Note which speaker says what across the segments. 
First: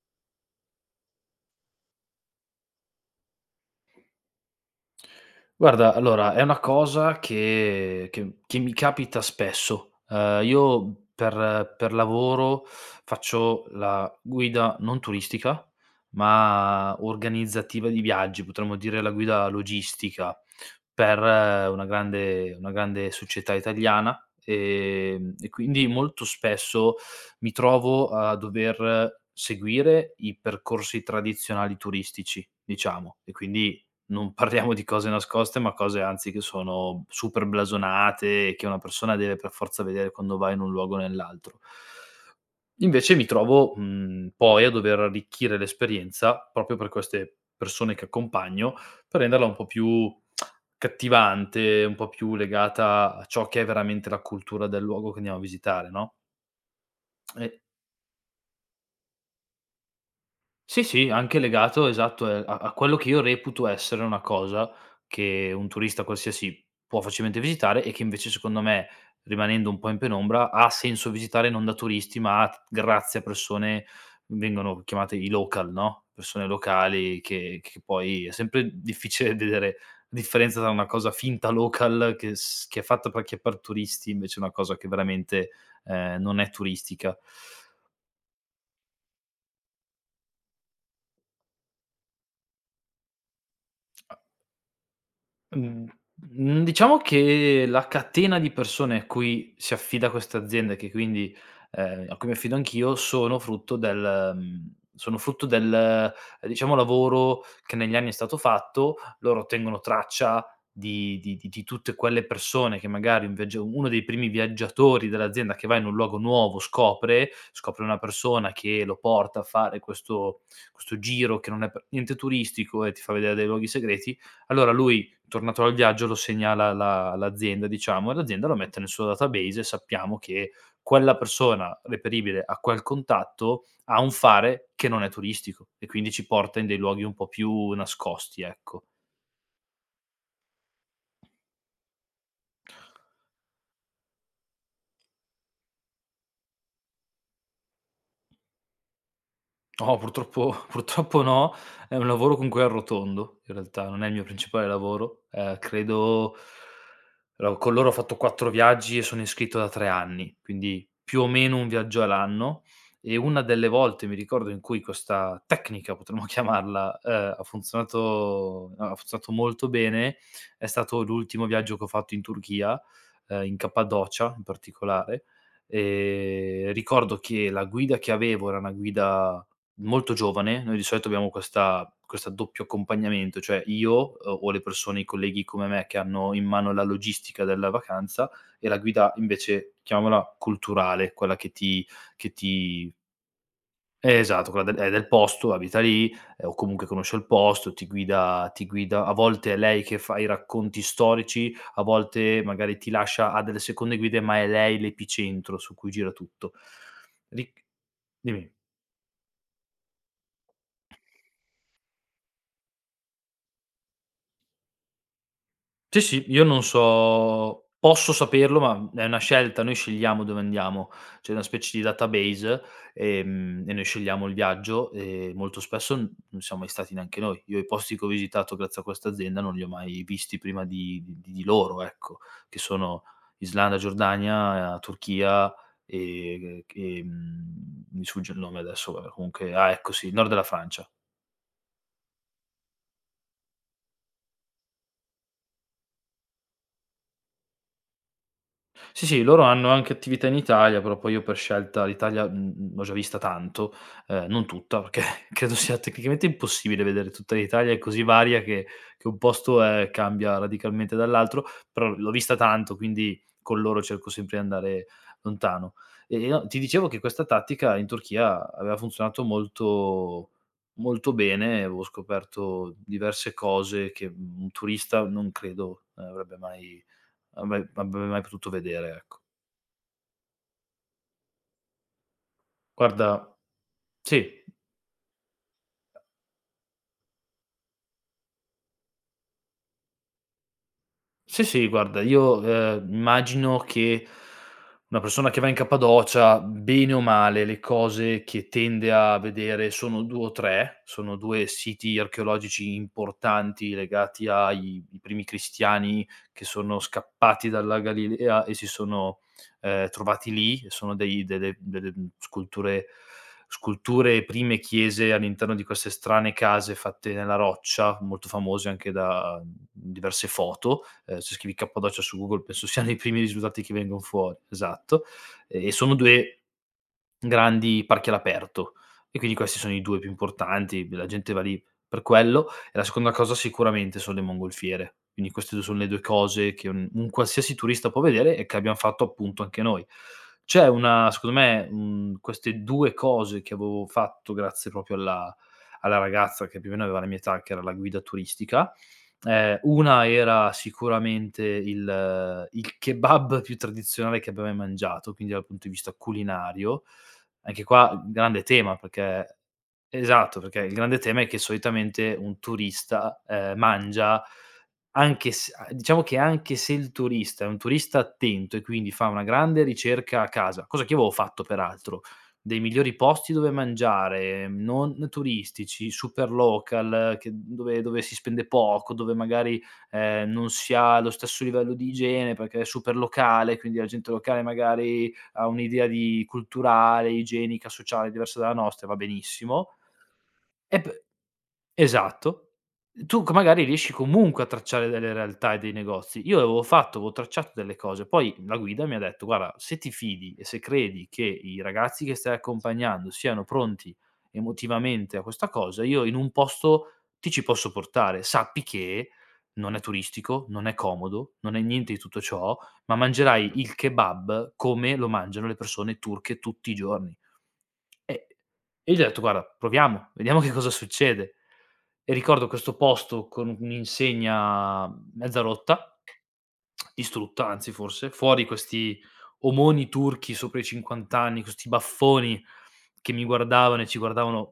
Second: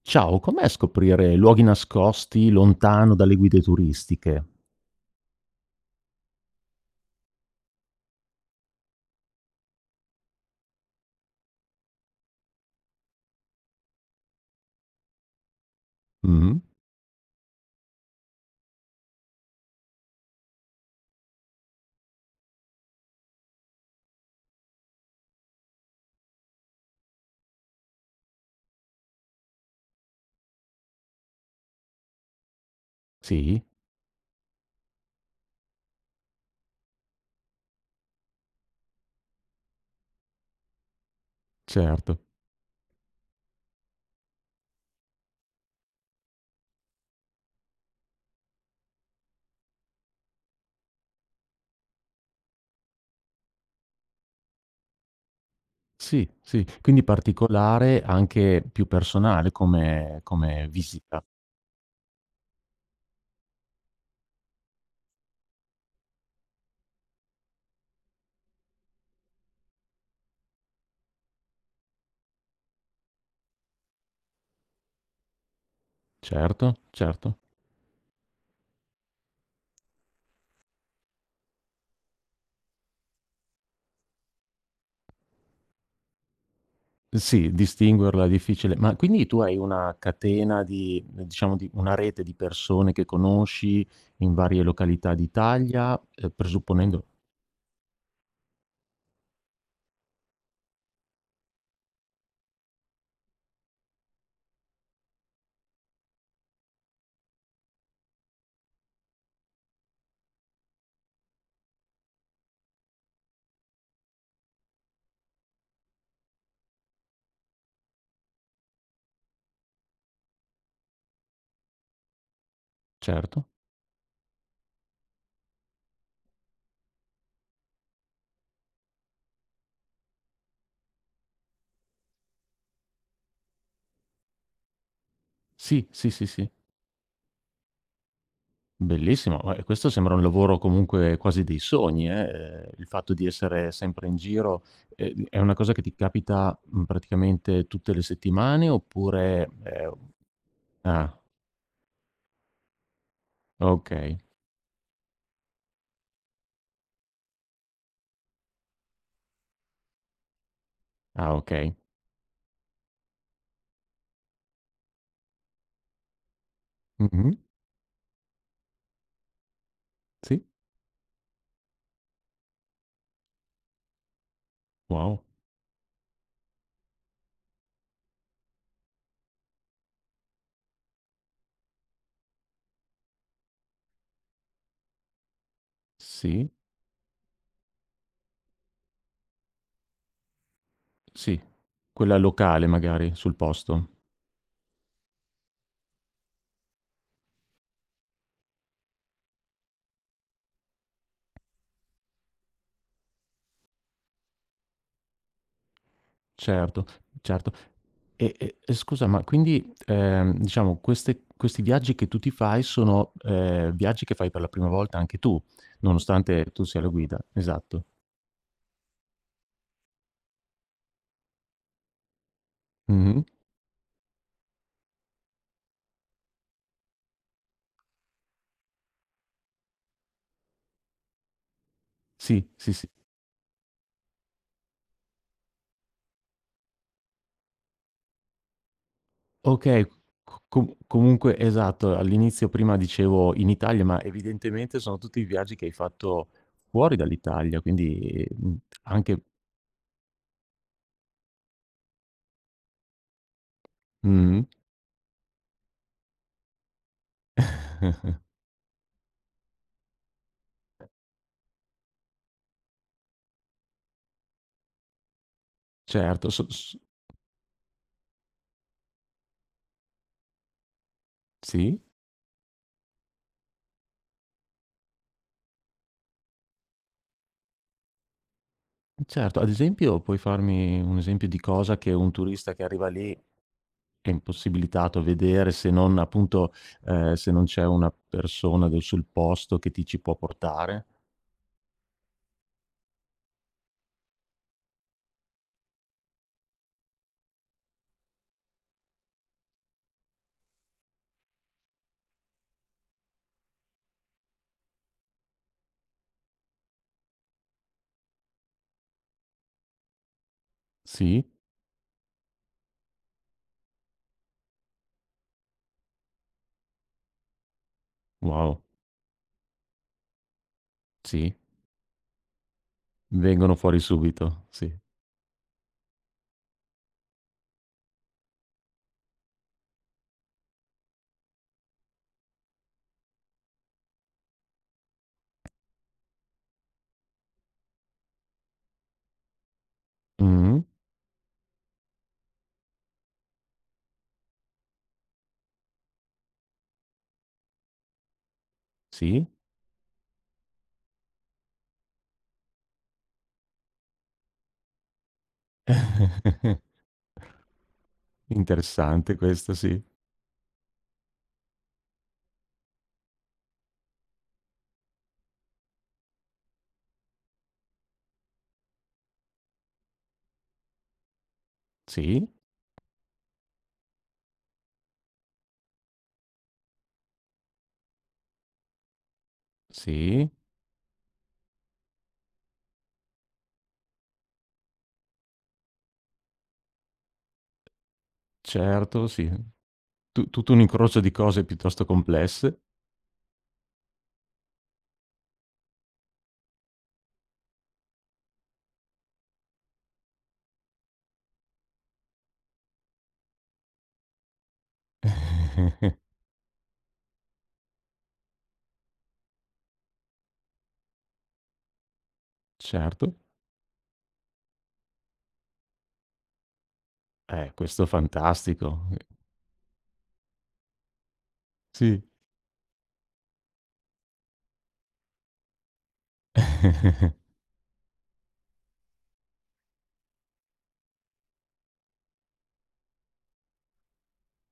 Speaker 1: Ciao, com'è scoprire luoghi nascosti lontano dalle guide turistiche?
Speaker 2: Guarda, allora è una cosa che mi capita spesso. Io per lavoro faccio la guida non turistica,
Speaker 1: Mh-mh.
Speaker 2: ma organizzativa di viaggi, potremmo dire la guida logistica per una grande società italiana, e quindi molto spesso mi trovo a dover seguire i percorsi tradizionali turistici, diciamo, e
Speaker 1: Sì,
Speaker 2: quindi non parliamo di cose nascoste, ma cose anzi che sono super blasonate e che una persona deve per forza vedere quando va in un luogo o nell'altro.
Speaker 1: certo.
Speaker 2: Invece mi trovo, poi a dover arricchire l'esperienza proprio per queste persone che accompagno, per renderla un po' più cattivante, un po' più legata a ciò che è veramente la cultura del luogo che andiamo a visitare, no,
Speaker 1: Sì, sì. Quindi
Speaker 2: e
Speaker 1: particolare, anche più personale come
Speaker 2: Sì, sì,
Speaker 1: visita.
Speaker 2: anche legato, esatto, a quello che io reputo essere una cosa che un turista qualsiasi può facilmente visitare e che invece secondo me, rimanendo un po' in penombra, ha senso visitare non da turisti, ma grazie a persone vengono chiamate i local, no, persone
Speaker 1: Certo,
Speaker 2: locali
Speaker 1: certo.
Speaker 2: che poi è sempre difficile vedere la differenza tra una cosa finta local che è fatta perché per turisti, invece una cosa che veramente, non è turistica.
Speaker 1: Sì, distinguerla è difficile. Ma quindi tu hai una catena di, diciamo, di una rete di persone che conosci in varie località
Speaker 2: Mhmm,
Speaker 1: d'Italia,
Speaker 2: diciamo
Speaker 1: presupponendo.
Speaker 2: che la catena di persone a cui si affida questa azienda e che quindi a cui mi affido anch'io, sono frutto del, sono frutto del, diciamo, lavoro che negli anni è stato fatto. Loro tengono traccia di tutte quelle persone che magari un viaggia uno dei primi viaggiatori dell'azienda che va in un luogo nuovo scopre, scopre una persona che lo porta a fare questo giro che non è per niente turistico e ti fa vedere dei
Speaker 1: Certo.
Speaker 2: luoghi segreti. Allora lui Tornato dal viaggio lo segnala la l'azienda, diciamo, e l'azienda lo mette nel suo database, e sappiamo che quella persona reperibile a quel contatto ha un fare che non è turistico e
Speaker 1: Sì, sì,
Speaker 2: quindi ci
Speaker 1: sì, sì.
Speaker 2: porta in dei luoghi un po' più nascosti, ecco.
Speaker 1: Bellissimo, ma, questo sembra un lavoro comunque quasi dei sogni, il fatto di essere sempre in giro, è una cosa che ti capita, praticamente tutte le settimane oppure. È u
Speaker 2: No, purtroppo
Speaker 1: Ah,
Speaker 2: purtroppo no. È un lavoro con cui arrotondo, in realtà, non è il
Speaker 1: okay.
Speaker 2: mio principale lavoro. Credo lo con loro ho fatto 4 viaggi e sono iscritto da 3 anni, quindi più o
Speaker 1: Ah,
Speaker 2: meno 1
Speaker 1: okay.
Speaker 2: viaggio all'anno. E una delle volte, mi ricordo, in cui questa tecnica, potremmo chiamarla,
Speaker 1: Mh-mh.
Speaker 2: ha funzionato molto bene,
Speaker 1: Sì.
Speaker 2: è stato l'ultimo viaggio che ho fatto in Turchia, in Cappadocia in
Speaker 1: Wow.
Speaker 2: particolare. Ricordo che la guida che avevo era una guida molto giovane. Noi di solito abbiamo questa doppio accompagnamento, cioè io o le persone, i colleghi come me che hanno in
Speaker 1: Sì,
Speaker 2: mano la logistica della vacanza, e la guida invece, chiamiamola culturale, quella
Speaker 1: sì,
Speaker 2: che ti
Speaker 1: quella
Speaker 2: che
Speaker 1: locale
Speaker 2: ti
Speaker 1: magari, sul posto.
Speaker 2: eh, esatto, quella del è del posto, abita lì, o comunque conosce il posto, ti guida. A volte è lei che fa i racconti storici, a volte magari ti lascia a delle seconde guide, ma è lei l'epicentro su cui gira tutto.
Speaker 1: Certo, certo.
Speaker 2: Ric
Speaker 1: E
Speaker 2: Dimmi.
Speaker 1: e e scusa, ma quindi, diciamo queste questi viaggi che tu ti fai sono, viaggi che fai per la prima volta anche tu,
Speaker 2: Sì, sì, io
Speaker 1: nonostante
Speaker 2: non
Speaker 1: tu sia la guida,
Speaker 2: so
Speaker 1: esatto.
Speaker 2: posso saperlo, ma è una scelta, noi scegliamo dove andiamo. C'è una specie di database,
Speaker 1: Mh-mh.
Speaker 2: e noi scegliamo il viaggio, e molto spesso n non siamo mai stati neanche noi. Io i posti che ho visitato grazie a questa azienda non li ho mai visti prima di loro, ecco,
Speaker 1: Sì,
Speaker 2: che
Speaker 1: sì, sì.
Speaker 2: sono Islanda, Giordania, Turchia e, mi sfugge il nome adesso, vabbè, comunque, ah
Speaker 1: Okay,
Speaker 2: ecco sì, il nord
Speaker 1: co
Speaker 2: della
Speaker 1: com
Speaker 2: Francia.
Speaker 1: comunque esatto, all'inizio prima dicevo in Italia, ma evidentemente sono tutti i viaggi che hai fatto fuori dall'Italia, quindi,
Speaker 2: Sì,
Speaker 1: anche.
Speaker 2: sì, loro hanno anche attività in Italia, però poi io per scelta l'Italia, l'ho già vista tanto,
Speaker 1: Mh-mh.
Speaker 2: non tutta, perché credo sia tecnicamente impossibile vedere tutta l'Italia, è così varia che un posto, cambia radicalmente dall'altro, però l'ho vista tanto, quindi con loro cerco sempre di andare lontano. E
Speaker 1: Certo,
Speaker 2: no,
Speaker 1: so
Speaker 2: ti
Speaker 1: s
Speaker 2: dicevo che questa tattica in Turchia aveva funzionato molto bene,
Speaker 1: sì?
Speaker 2: avevo scoperto diverse cose che un turista non credo avrebbe mai avrei mai potuto vedere, ecco.
Speaker 1: Certo, ad esempio puoi farmi un esempio di cosa che un turista che arriva lì
Speaker 2: Guarda
Speaker 1: è
Speaker 2: sì,
Speaker 1: impossibilitato a vedere se non appunto, se non c'è una persona del sul posto che ti ci può portare?
Speaker 2: Sì, sì, guarda, io, immagino che una persona che va in Cappadocia, bene o male, le cose che tende a vedere sono 2 o 3, sono 2 siti archeologici importanti legati ai i primi cristiani che sono scappati dalla Galilea e si sono, trovati lì, e sono dei
Speaker 1: Sì?
Speaker 2: delle delle, sculture e prime chiese all'interno di queste strane case fatte nella roccia, molto
Speaker 1: Wow,
Speaker 2: famose anche da diverse foto. Eh, se
Speaker 1: sì,
Speaker 2: scrivi Cappadocia su Google penso siano i primi
Speaker 1: vengono
Speaker 2: risultati che
Speaker 1: fuori
Speaker 2: vengono fuori,
Speaker 1: subito, sì.
Speaker 2: esatto. E sono due grandi parchi all'aperto, e quindi questi sono i 2 più importanti, la gente va lì per quello. E la seconda cosa sicuramente sono le mongolfiere. Quindi queste 2 sono le 2 cose che un qualsiasi turista può vedere e che abbiam fatto appunto anche noi.
Speaker 1: Mh,
Speaker 2: C'è una Secondo me, queste 2 cose che avevo fatto grazie proprio alla ragazza che più o meno aveva la mia età, che era la guida turistica,
Speaker 1: sì.
Speaker 2: una era sicuramente il kebab più tradizionale che abbia mai mangiato, quindi dal punto di vista culinario. Anche qua grande tema,
Speaker 1: Interessante
Speaker 2: perché
Speaker 1: questo, sì.
Speaker 2: esatto, perché il grande tema è che solitamente un turista, mangia anche s a diciamo che anche se il turista è un turista attento e quindi fa una grande ricerca a casa, cosa che io avevo fatto peraltro,
Speaker 1: Sì,
Speaker 2: dei migliori posti dove mangiare, non turistici, super local, che dove si spende poco, dove magari,
Speaker 1: sì,
Speaker 2: non si ha lo stesso livello di igiene perché è super locale, quindi la gente locale magari ha un'idea di culturale, igienica, sociale diversa dalla nostra, va
Speaker 1: certo, sì.
Speaker 2: benissimo.
Speaker 1: Tu tutto un
Speaker 2: E
Speaker 1: incrocio
Speaker 2: p
Speaker 1: di cose piuttosto
Speaker 2: Esatto.
Speaker 1: complesse.
Speaker 2: Tu c Magari riesci comunque a tracciare delle realtà e dei negozi. Io avevo tracciato delle cose, poi la guida mi ha detto: "Guarda, se ti fidi e se credi che i ragazzi che stai accompagnando siano pronti emotivamente a questa cosa, io in un posto ti ci posso portare. Sappi che non è turistico, non è comodo, non è niente di tutto ciò, ma
Speaker 1: Certo.
Speaker 2: mangerai il kebab come lo mangiano le persone turche tutti i giorni".
Speaker 1: Questo è
Speaker 2: E
Speaker 1: fantastico.
Speaker 2: e io gli ho detto: "Guarda, proviamo, vediamo che cosa succede".
Speaker 1: Sì.
Speaker 2: E ricordo questo posto con un'insegna mezza rotta, distrutta anzi forse, fuori questi omoni turchi sopra i 50 anni, con 'sti baffoni che mi guardavano e ci guardavano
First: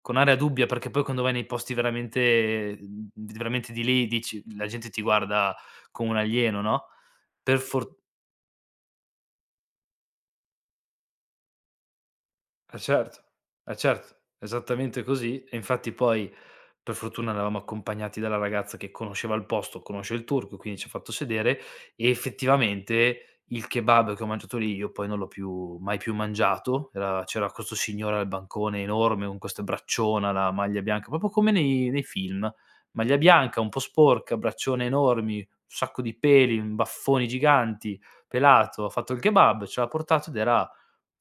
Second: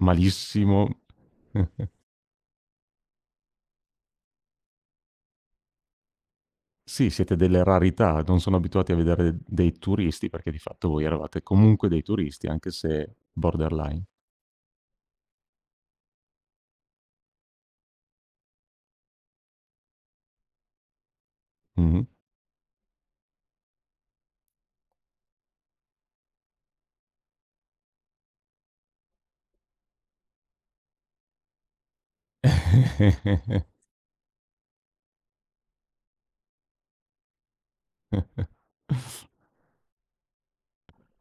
Speaker 2: con aria dubbia, perché poi quando vai nei posti veramente veramente di lì dici la gente ti guarda come un alieno, no,
Speaker 1: Sì, siete
Speaker 2: per
Speaker 1: delle
Speaker 2: for
Speaker 1: rarità, non sono abituati a vedere dei turisti, perché di fatto voi eravate comunque dei turisti, anche
Speaker 2: eh
Speaker 1: se
Speaker 2: certo,
Speaker 1: borderline.
Speaker 2: certo, esattamente così. E infatti poi per fortuna eravamo accompagnati dalla ragazza che conosceva il posto, conosce il turco, quindi ci ha fatto sedere,
Speaker 1: Mh-mh.
Speaker 2: e effettivamente il kebab che ho mangiato lì io poi non l'ho più mai più mangiato. Era C'era questo signore al bancone enorme con queste bracciona, la maglia bianca, proprio come nei film. Maglia bianca, un po' sporca, braccione enormi, un sacco di peli, baffoni giganti, pelato, ha fatto il kebab, ce l'ha portato, ed era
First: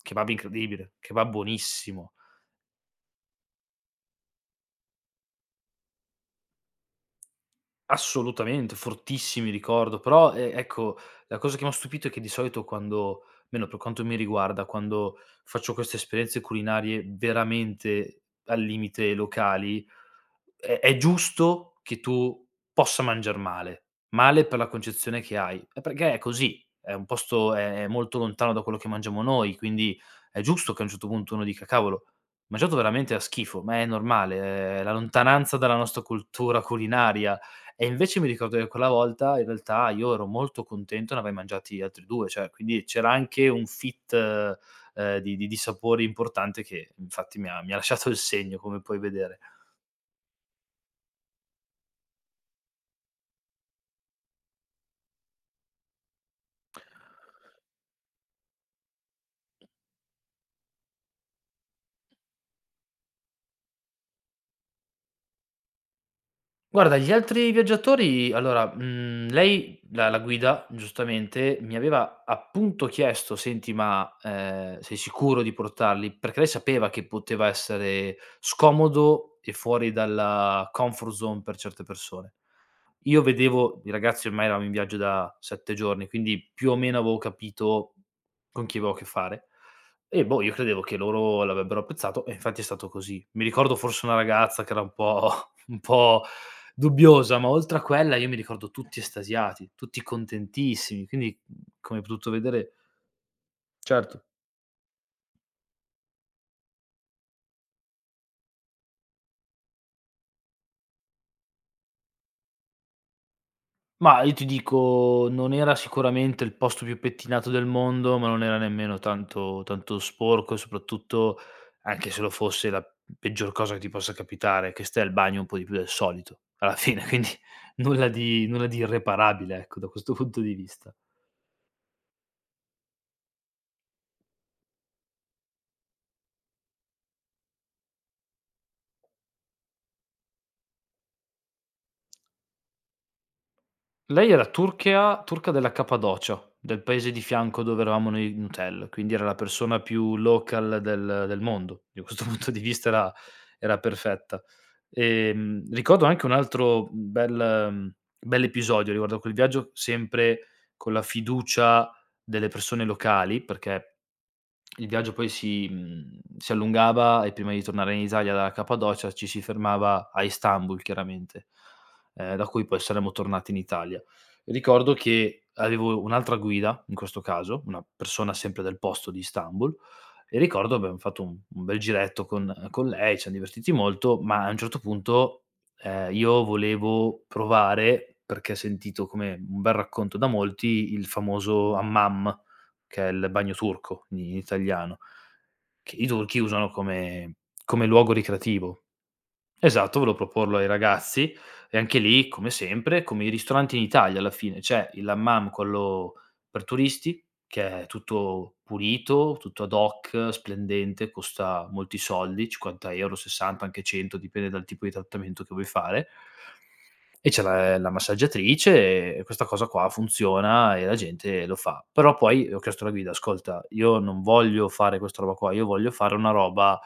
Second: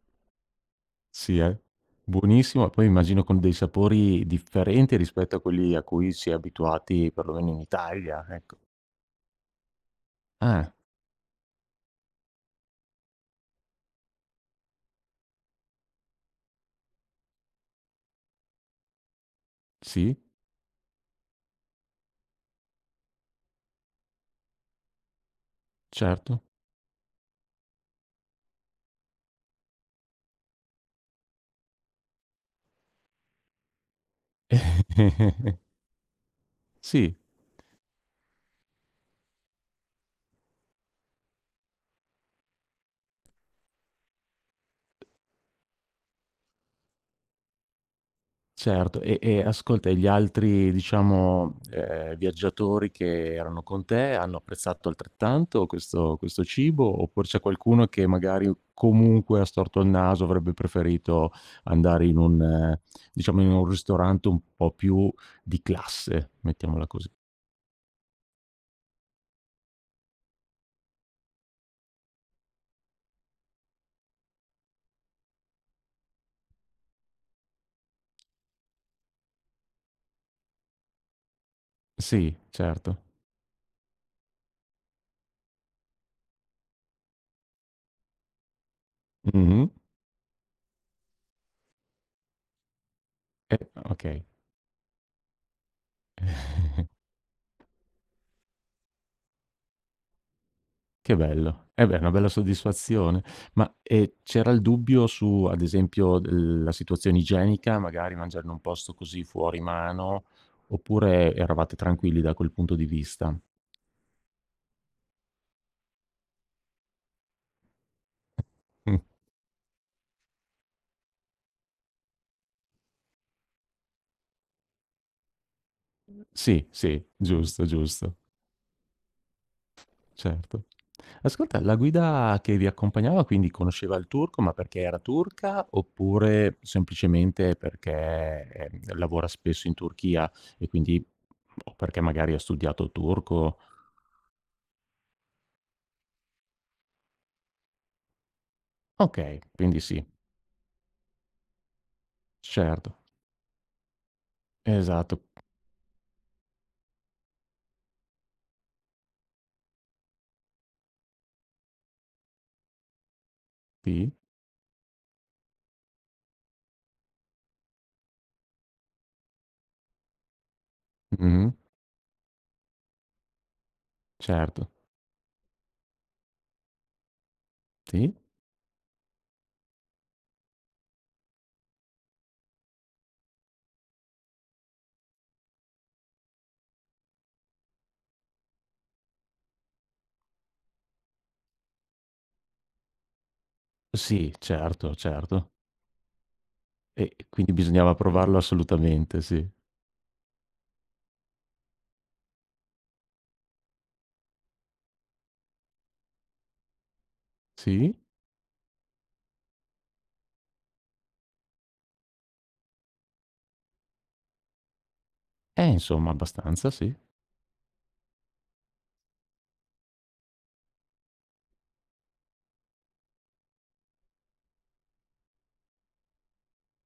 Speaker 2: kebab incredibile, kebab
Speaker 1: Sì, eh.
Speaker 2: buonissimo,
Speaker 1: Buonissimo, e poi immagino con dei sapori differenti rispetto a quelli a cui si è abituati perlomeno in Italia, ecco.
Speaker 2: assolutamente, fortissimi ricordo, però, e
Speaker 1: Ah,
Speaker 2: ecco, la cosa che m'ha stupito è che di solito quando, almeno per quanto mi riguarda, quando faccio queste esperienze culinarie veramente al limite locali,
Speaker 1: sì,
Speaker 2: È giusto che tu possa mangiar male, male per la concezione che hai. È perché è
Speaker 1: certo.
Speaker 2: così, è un posto è molto lontano da quello che mangiamo noi, quindi è giusto che a un certo punto uno dica: "Cavolo, ho mangiato veramente a schifo", ma è normale, è la lontananza dalla nostra cultura
Speaker 1: Sì.
Speaker 2: culinaria. E invece mi ricordo che quella volta in realtà io ero molto contento, ne aveai mangiati altri 2, cioè quindi c'era anche un fit, di sapori importante che infatti mi ha lasciato il segno, come puoi
Speaker 1: Certo, e
Speaker 2: vedere.
Speaker 1: e ascolta, e gli altri diciamo, viaggiatori che erano con te hanno apprezzato altrettanto questo cibo, oppure c'è qualcuno che magari comunque ha storto il naso, avrebbe preferito andare in un diciamo in un ristorante un po' più di classe, mettiamola
Speaker 2: Guarda,
Speaker 1: così.
Speaker 2: gli altri viaggiatori allora, lei la guida, giustamente, mi aveva appunto chiesto: "Senti, ma, sei sicuro di portarli?" Perché lei sapeva che poteva essere scomodo e fuori dalla comfort zone per certe persone.
Speaker 1: Sì, certo.
Speaker 2: Io vedevo i ragazzi, ormai eravamo in viaggio da 7 giorni, quindi più o meno avevo capito con chi avevo a che fare,
Speaker 1: Mh-mh.
Speaker 2: e boh, io credevo che loro l'avrebbero apprezzato, e infatti è stato così. Mi
Speaker 1: E
Speaker 2: ricordo forse una
Speaker 1: okay.
Speaker 2: ragazza che era un po' un po' dubbiosa, ma oltre a quella io mi ricordo tutti estasiati, tutti contentissimi,
Speaker 1: Che
Speaker 2: quindi,
Speaker 1: bello. Eh beh,
Speaker 2: come
Speaker 1: è
Speaker 2: hai
Speaker 1: una bella
Speaker 2: potuto vedere
Speaker 1: soddisfazione. Ma,
Speaker 2: certo.
Speaker 1: c'era il dubbio su, ad esempio, l la situazione igienica, magari mangiare in un posto così fuori mano, oppure eravate tranquilli da quel punto di vista?
Speaker 2: Ma io ti dico, non era sicuramente il posto più pettinato del mondo, ma non era
Speaker 1: Mh.
Speaker 2: nemmeno tanto sporco, e soprattutto, anche se lo fosse, la peggior cosa che ti possa capitare è che stai al bagno un po' di più del solito
Speaker 1: Sì,
Speaker 2: alla
Speaker 1: sì,
Speaker 2: fine, quindi
Speaker 1: giusto, giusto.
Speaker 2: nulla di irreparabile, ecco, da questo punto di
Speaker 1: Certo.
Speaker 2: vista.
Speaker 1: Ascolta, la guida che vi accompagnava quindi conosceva il turco, ma perché era turca, oppure semplicemente perché, lavora spesso in Turchia e quindi o perché magari ha studiato turco?
Speaker 2: Lei era turchea turca della Cappadocia, del paese di fianco dove eravamo noi in hotel, quindi era la
Speaker 1: Okay,
Speaker 2: persona
Speaker 1: quindi sì,
Speaker 2: più local del mondo. Da questo punto di vista
Speaker 1: certo,
Speaker 2: era perfetta.
Speaker 1: esatto,
Speaker 2: Ricordo anche un altro mhmm, bell'episodio riguardo a quel viaggio, sempre con la fiducia delle persone locali, perché
Speaker 1: sì,
Speaker 2: il viaggio poi si allungava e prima di tornare in Italia dalla Cappadocia ci si fermava a Istanbul chiaramente,
Speaker 1: mh-mh,
Speaker 2: da cui poi saremmo tornati in Italia.
Speaker 1: certo,
Speaker 2: Ricordo che avevo un'altra guida, in questo caso, una
Speaker 1: sì,
Speaker 2: persona sempre del posto di Istanbul, e ricordo abbiam fatto un bel giretto con lei, ci siam divertiti molto, ma a un certo punto, io volevo provare, perché sentito come un bel racconto da molti, il famoso hammam che è il bagno turco
Speaker 1: sì,
Speaker 2: in
Speaker 1: certo,
Speaker 2: italiano,
Speaker 1: certo.
Speaker 2: che i turchi usano
Speaker 1: E
Speaker 2: come
Speaker 1: quindi
Speaker 2: come
Speaker 1: bisognava
Speaker 2: luogo
Speaker 1: provarlo
Speaker 2: ricreativo.
Speaker 1: assolutamente, sì.
Speaker 2: Esatto, volevo proporlo ai ragazzi e anche lì, come sempre, come i ristoranti in Italia alla fine, c'è il hammam, quello per turisti, che è
Speaker 1: Sì?
Speaker 2: tutto pulito, tutto ad hoc, splendente, costa molti soldi, 50 €, 60, anche 100, dipende dal tipo di trattamento che vuoi fare.
Speaker 1: Insomma abbastanza, sì.
Speaker 2: E c'è la massaggiatrice e questa cosa qua funziona e la gente lo fa. Però poi ho chiesto alla guida: "Ascolta, io non voglio fare questa roba qua, io voglio fare una roba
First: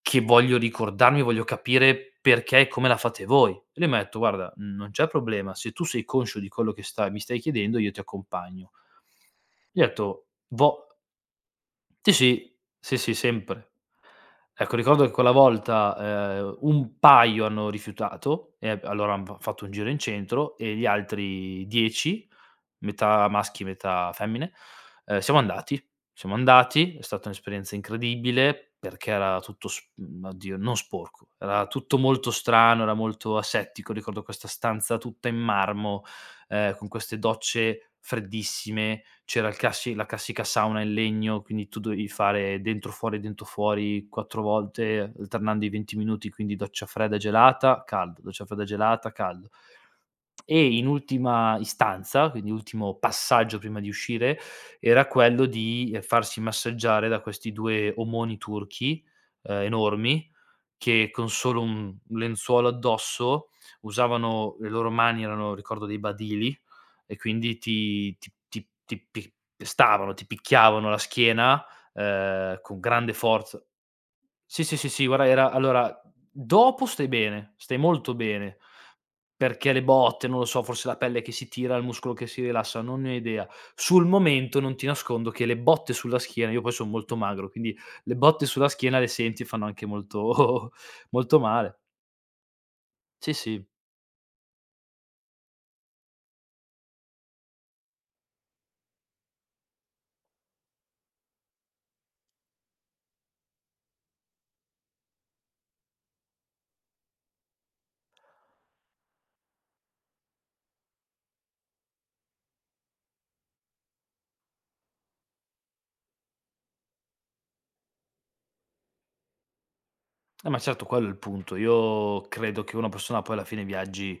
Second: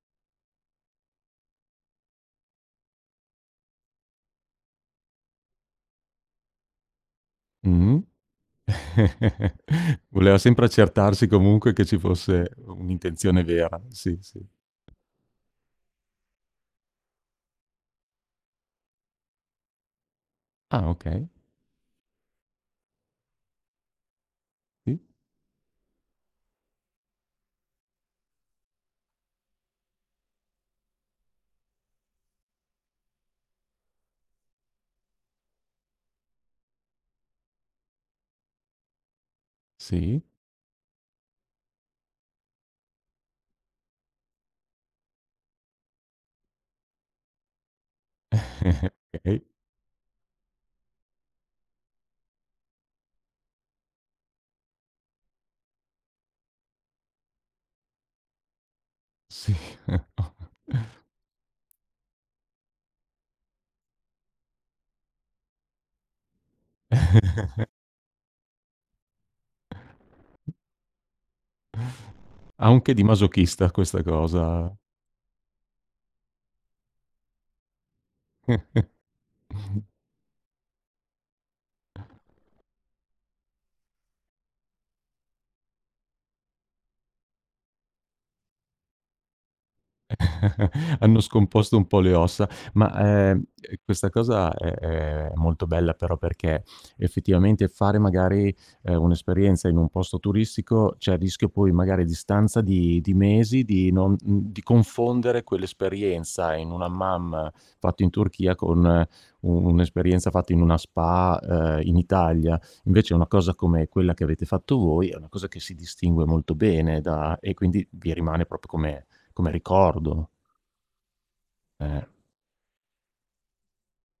Speaker 2: che voglio ricordarmi, voglio capire perché e come la fate voi". E lei m'ha detto: "Guarda, non c'è problema, se tu sei conscio di quello che sta mi stai chiedendo, io ti
Speaker 1: Mh-mh.
Speaker 2: accompagno". Gli ho detto:
Speaker 1: Voleva sempre
Speaker 2: "Vo".
Speaker 1: accertarsi comunque che ci
Speaker 2: Sì,
Speaker 1: fosse
Speaker 2: sì, sì, sì,
Speaker 1: un'intenzione
Speaker 2: sempre.
Speaker 1: vera, sì, sì.
Speaker 2: Ecco, ricordo che quella volta, un paio hanno rifiutato e ab allora han fa fatto un giro in centro e gli
Speaker 1: Ah, okay,
Speaker 2: altri 10, metà maschi, metà femmine,
Speaker 1: sì,
Speaker 2: siamo andati. Siamo andati, è stata un'esperienza incredibile perché era tutto oddio, non sporco, era tutto molto strano, era molto asettico. Ricordo questa stanza tutta in marmo, con queste docce freddissime, c'era il classi la
Speaker 1: sì,
Speaker 2: classica sauna in legno, quindi tu dovevi fare dentro fuori 4 volte, alternando i 20 minuti, quindi doccia fredda, gelata, caldo, doccia fredda, gelata,
Speaker 1: okay,
Speaker 2: caldo. E in ultima istanza, quindi ultimo passaggio prima di uscire, era quello di farsi massaggiare da questi 2 omoni turchi,
Speaker 1: sì,
Speaker 2: enormi, che con solo un lenzuolo addosso usavano le loro mani, erano ricordo dei badili, e quindi ti picchiavano la schiena,
Speaker 1: ha
Speaker 2: con
Speaker 1: un che di
Speaker 2: grande forza.
Speaker 1: masochista questa
Speaker 2: Sì,
Speaker 1: cosa.
Speaker 2: sì, sì, sì, guarda, era allora, dopo stai bene, stai molto bene. Perché le botte, non lo so, forse la pelle che si tira, il muscolo che si rilassa, non ne ho idea. Sul momento non ti nascondo che le botte sulla schiena, io poi son molto magro, quindi le botte sulla schiena le senti e fanno anche molto
Speaker 1: Hanno
Speaker 2: molto
Speaker 1: scomposto
Speaker 2: male.
Speaker 1: un po' le ossa, ma,
Speaker 2: Sì, sì.
Speaker 1: questa cosa è molto bella però perché effettivamente fare magari, un'esperienza in un posto turistico, c'è il rischio poi magari a distanza di mesi di non di confondere quell'esperienza in un hammam fatto in Turchia con u un'esperienza fatta in una spa, in Italia. Invece una cosa come quella che avete fatto voi è una cosa che si distingue molto bene da e quindi vi rimane proprio come ricordo.
Speaker 2: Ma certo, quello è il punto.
Speaker 1: Eh,
Speaker 2: Io credo che una persona poi alla fine viaggi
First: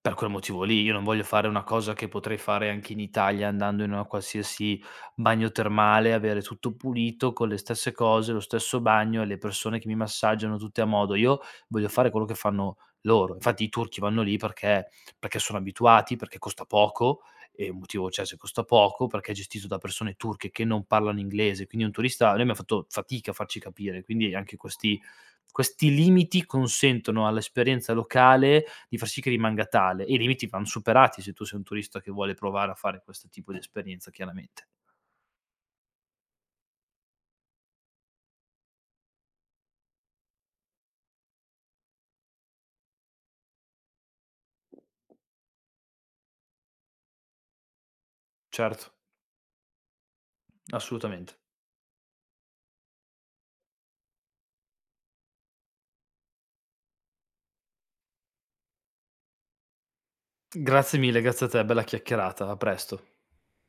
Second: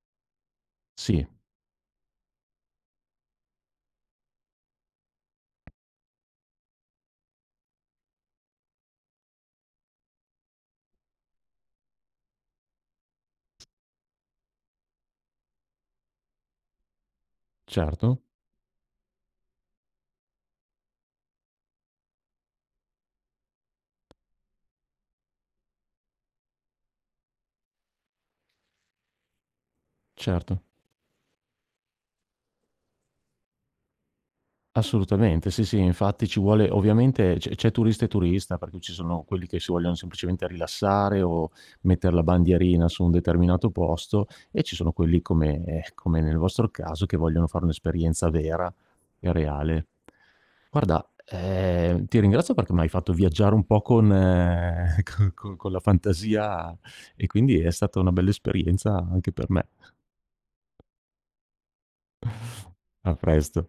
Speaker 2: per quel motivo lì. Io non voglio
Speaker 1: sì,
Speaker 2: fare una cosa che potrei fare anche in Italia andando in una qualsiasi bagno termale, avere tutto pulito con le stesse cose, lo stesso bagno e le persone che mi massaggiano tutte a modo. Io voglio fare quello che fanno loro. Infatti i turchi vanno lì perché, sono abituati, perché costa poco e un motivo
Speaker 1: certo,
Speaker 2: c'è se costa poco, perché è gestito da persone turche che non parlano inglese, quindi un turista, noi abbiamo fatto fatica a farci capire, quindi anche questi limiti consentono all'esperienza locale di far sì che rimanga tale, e i limiti
Speaker 1: certo.
Speaker 2: vanno superati se tu sei un turista che vuole provare a fare questo tipo di esperienza chiaramente.
Speaker 1: Assolutamente, sì, sì, infatti ci vuole ovviamente c'è turista e turista, perché ci sono quelli che si vogliono semplicemente rilassare o metter la bandierina su un determinato posto e ci sono quelli come nel vostro caso, che vogliono fare un'esperienza vera
Speaker 2: Certo,
Speaker 1: e reale. Guarda,
Speaker 2: assolutamente.
Speaker 1: ti ringrazio perché m'hai fatto viaggiare un po' con co co con la fantasia e quindi è stata una bella esperienza anche per me.
Speaker 2: Grazie mille, grazie a te, bella chiacchierata, a presto.
Speaker 1: A presto.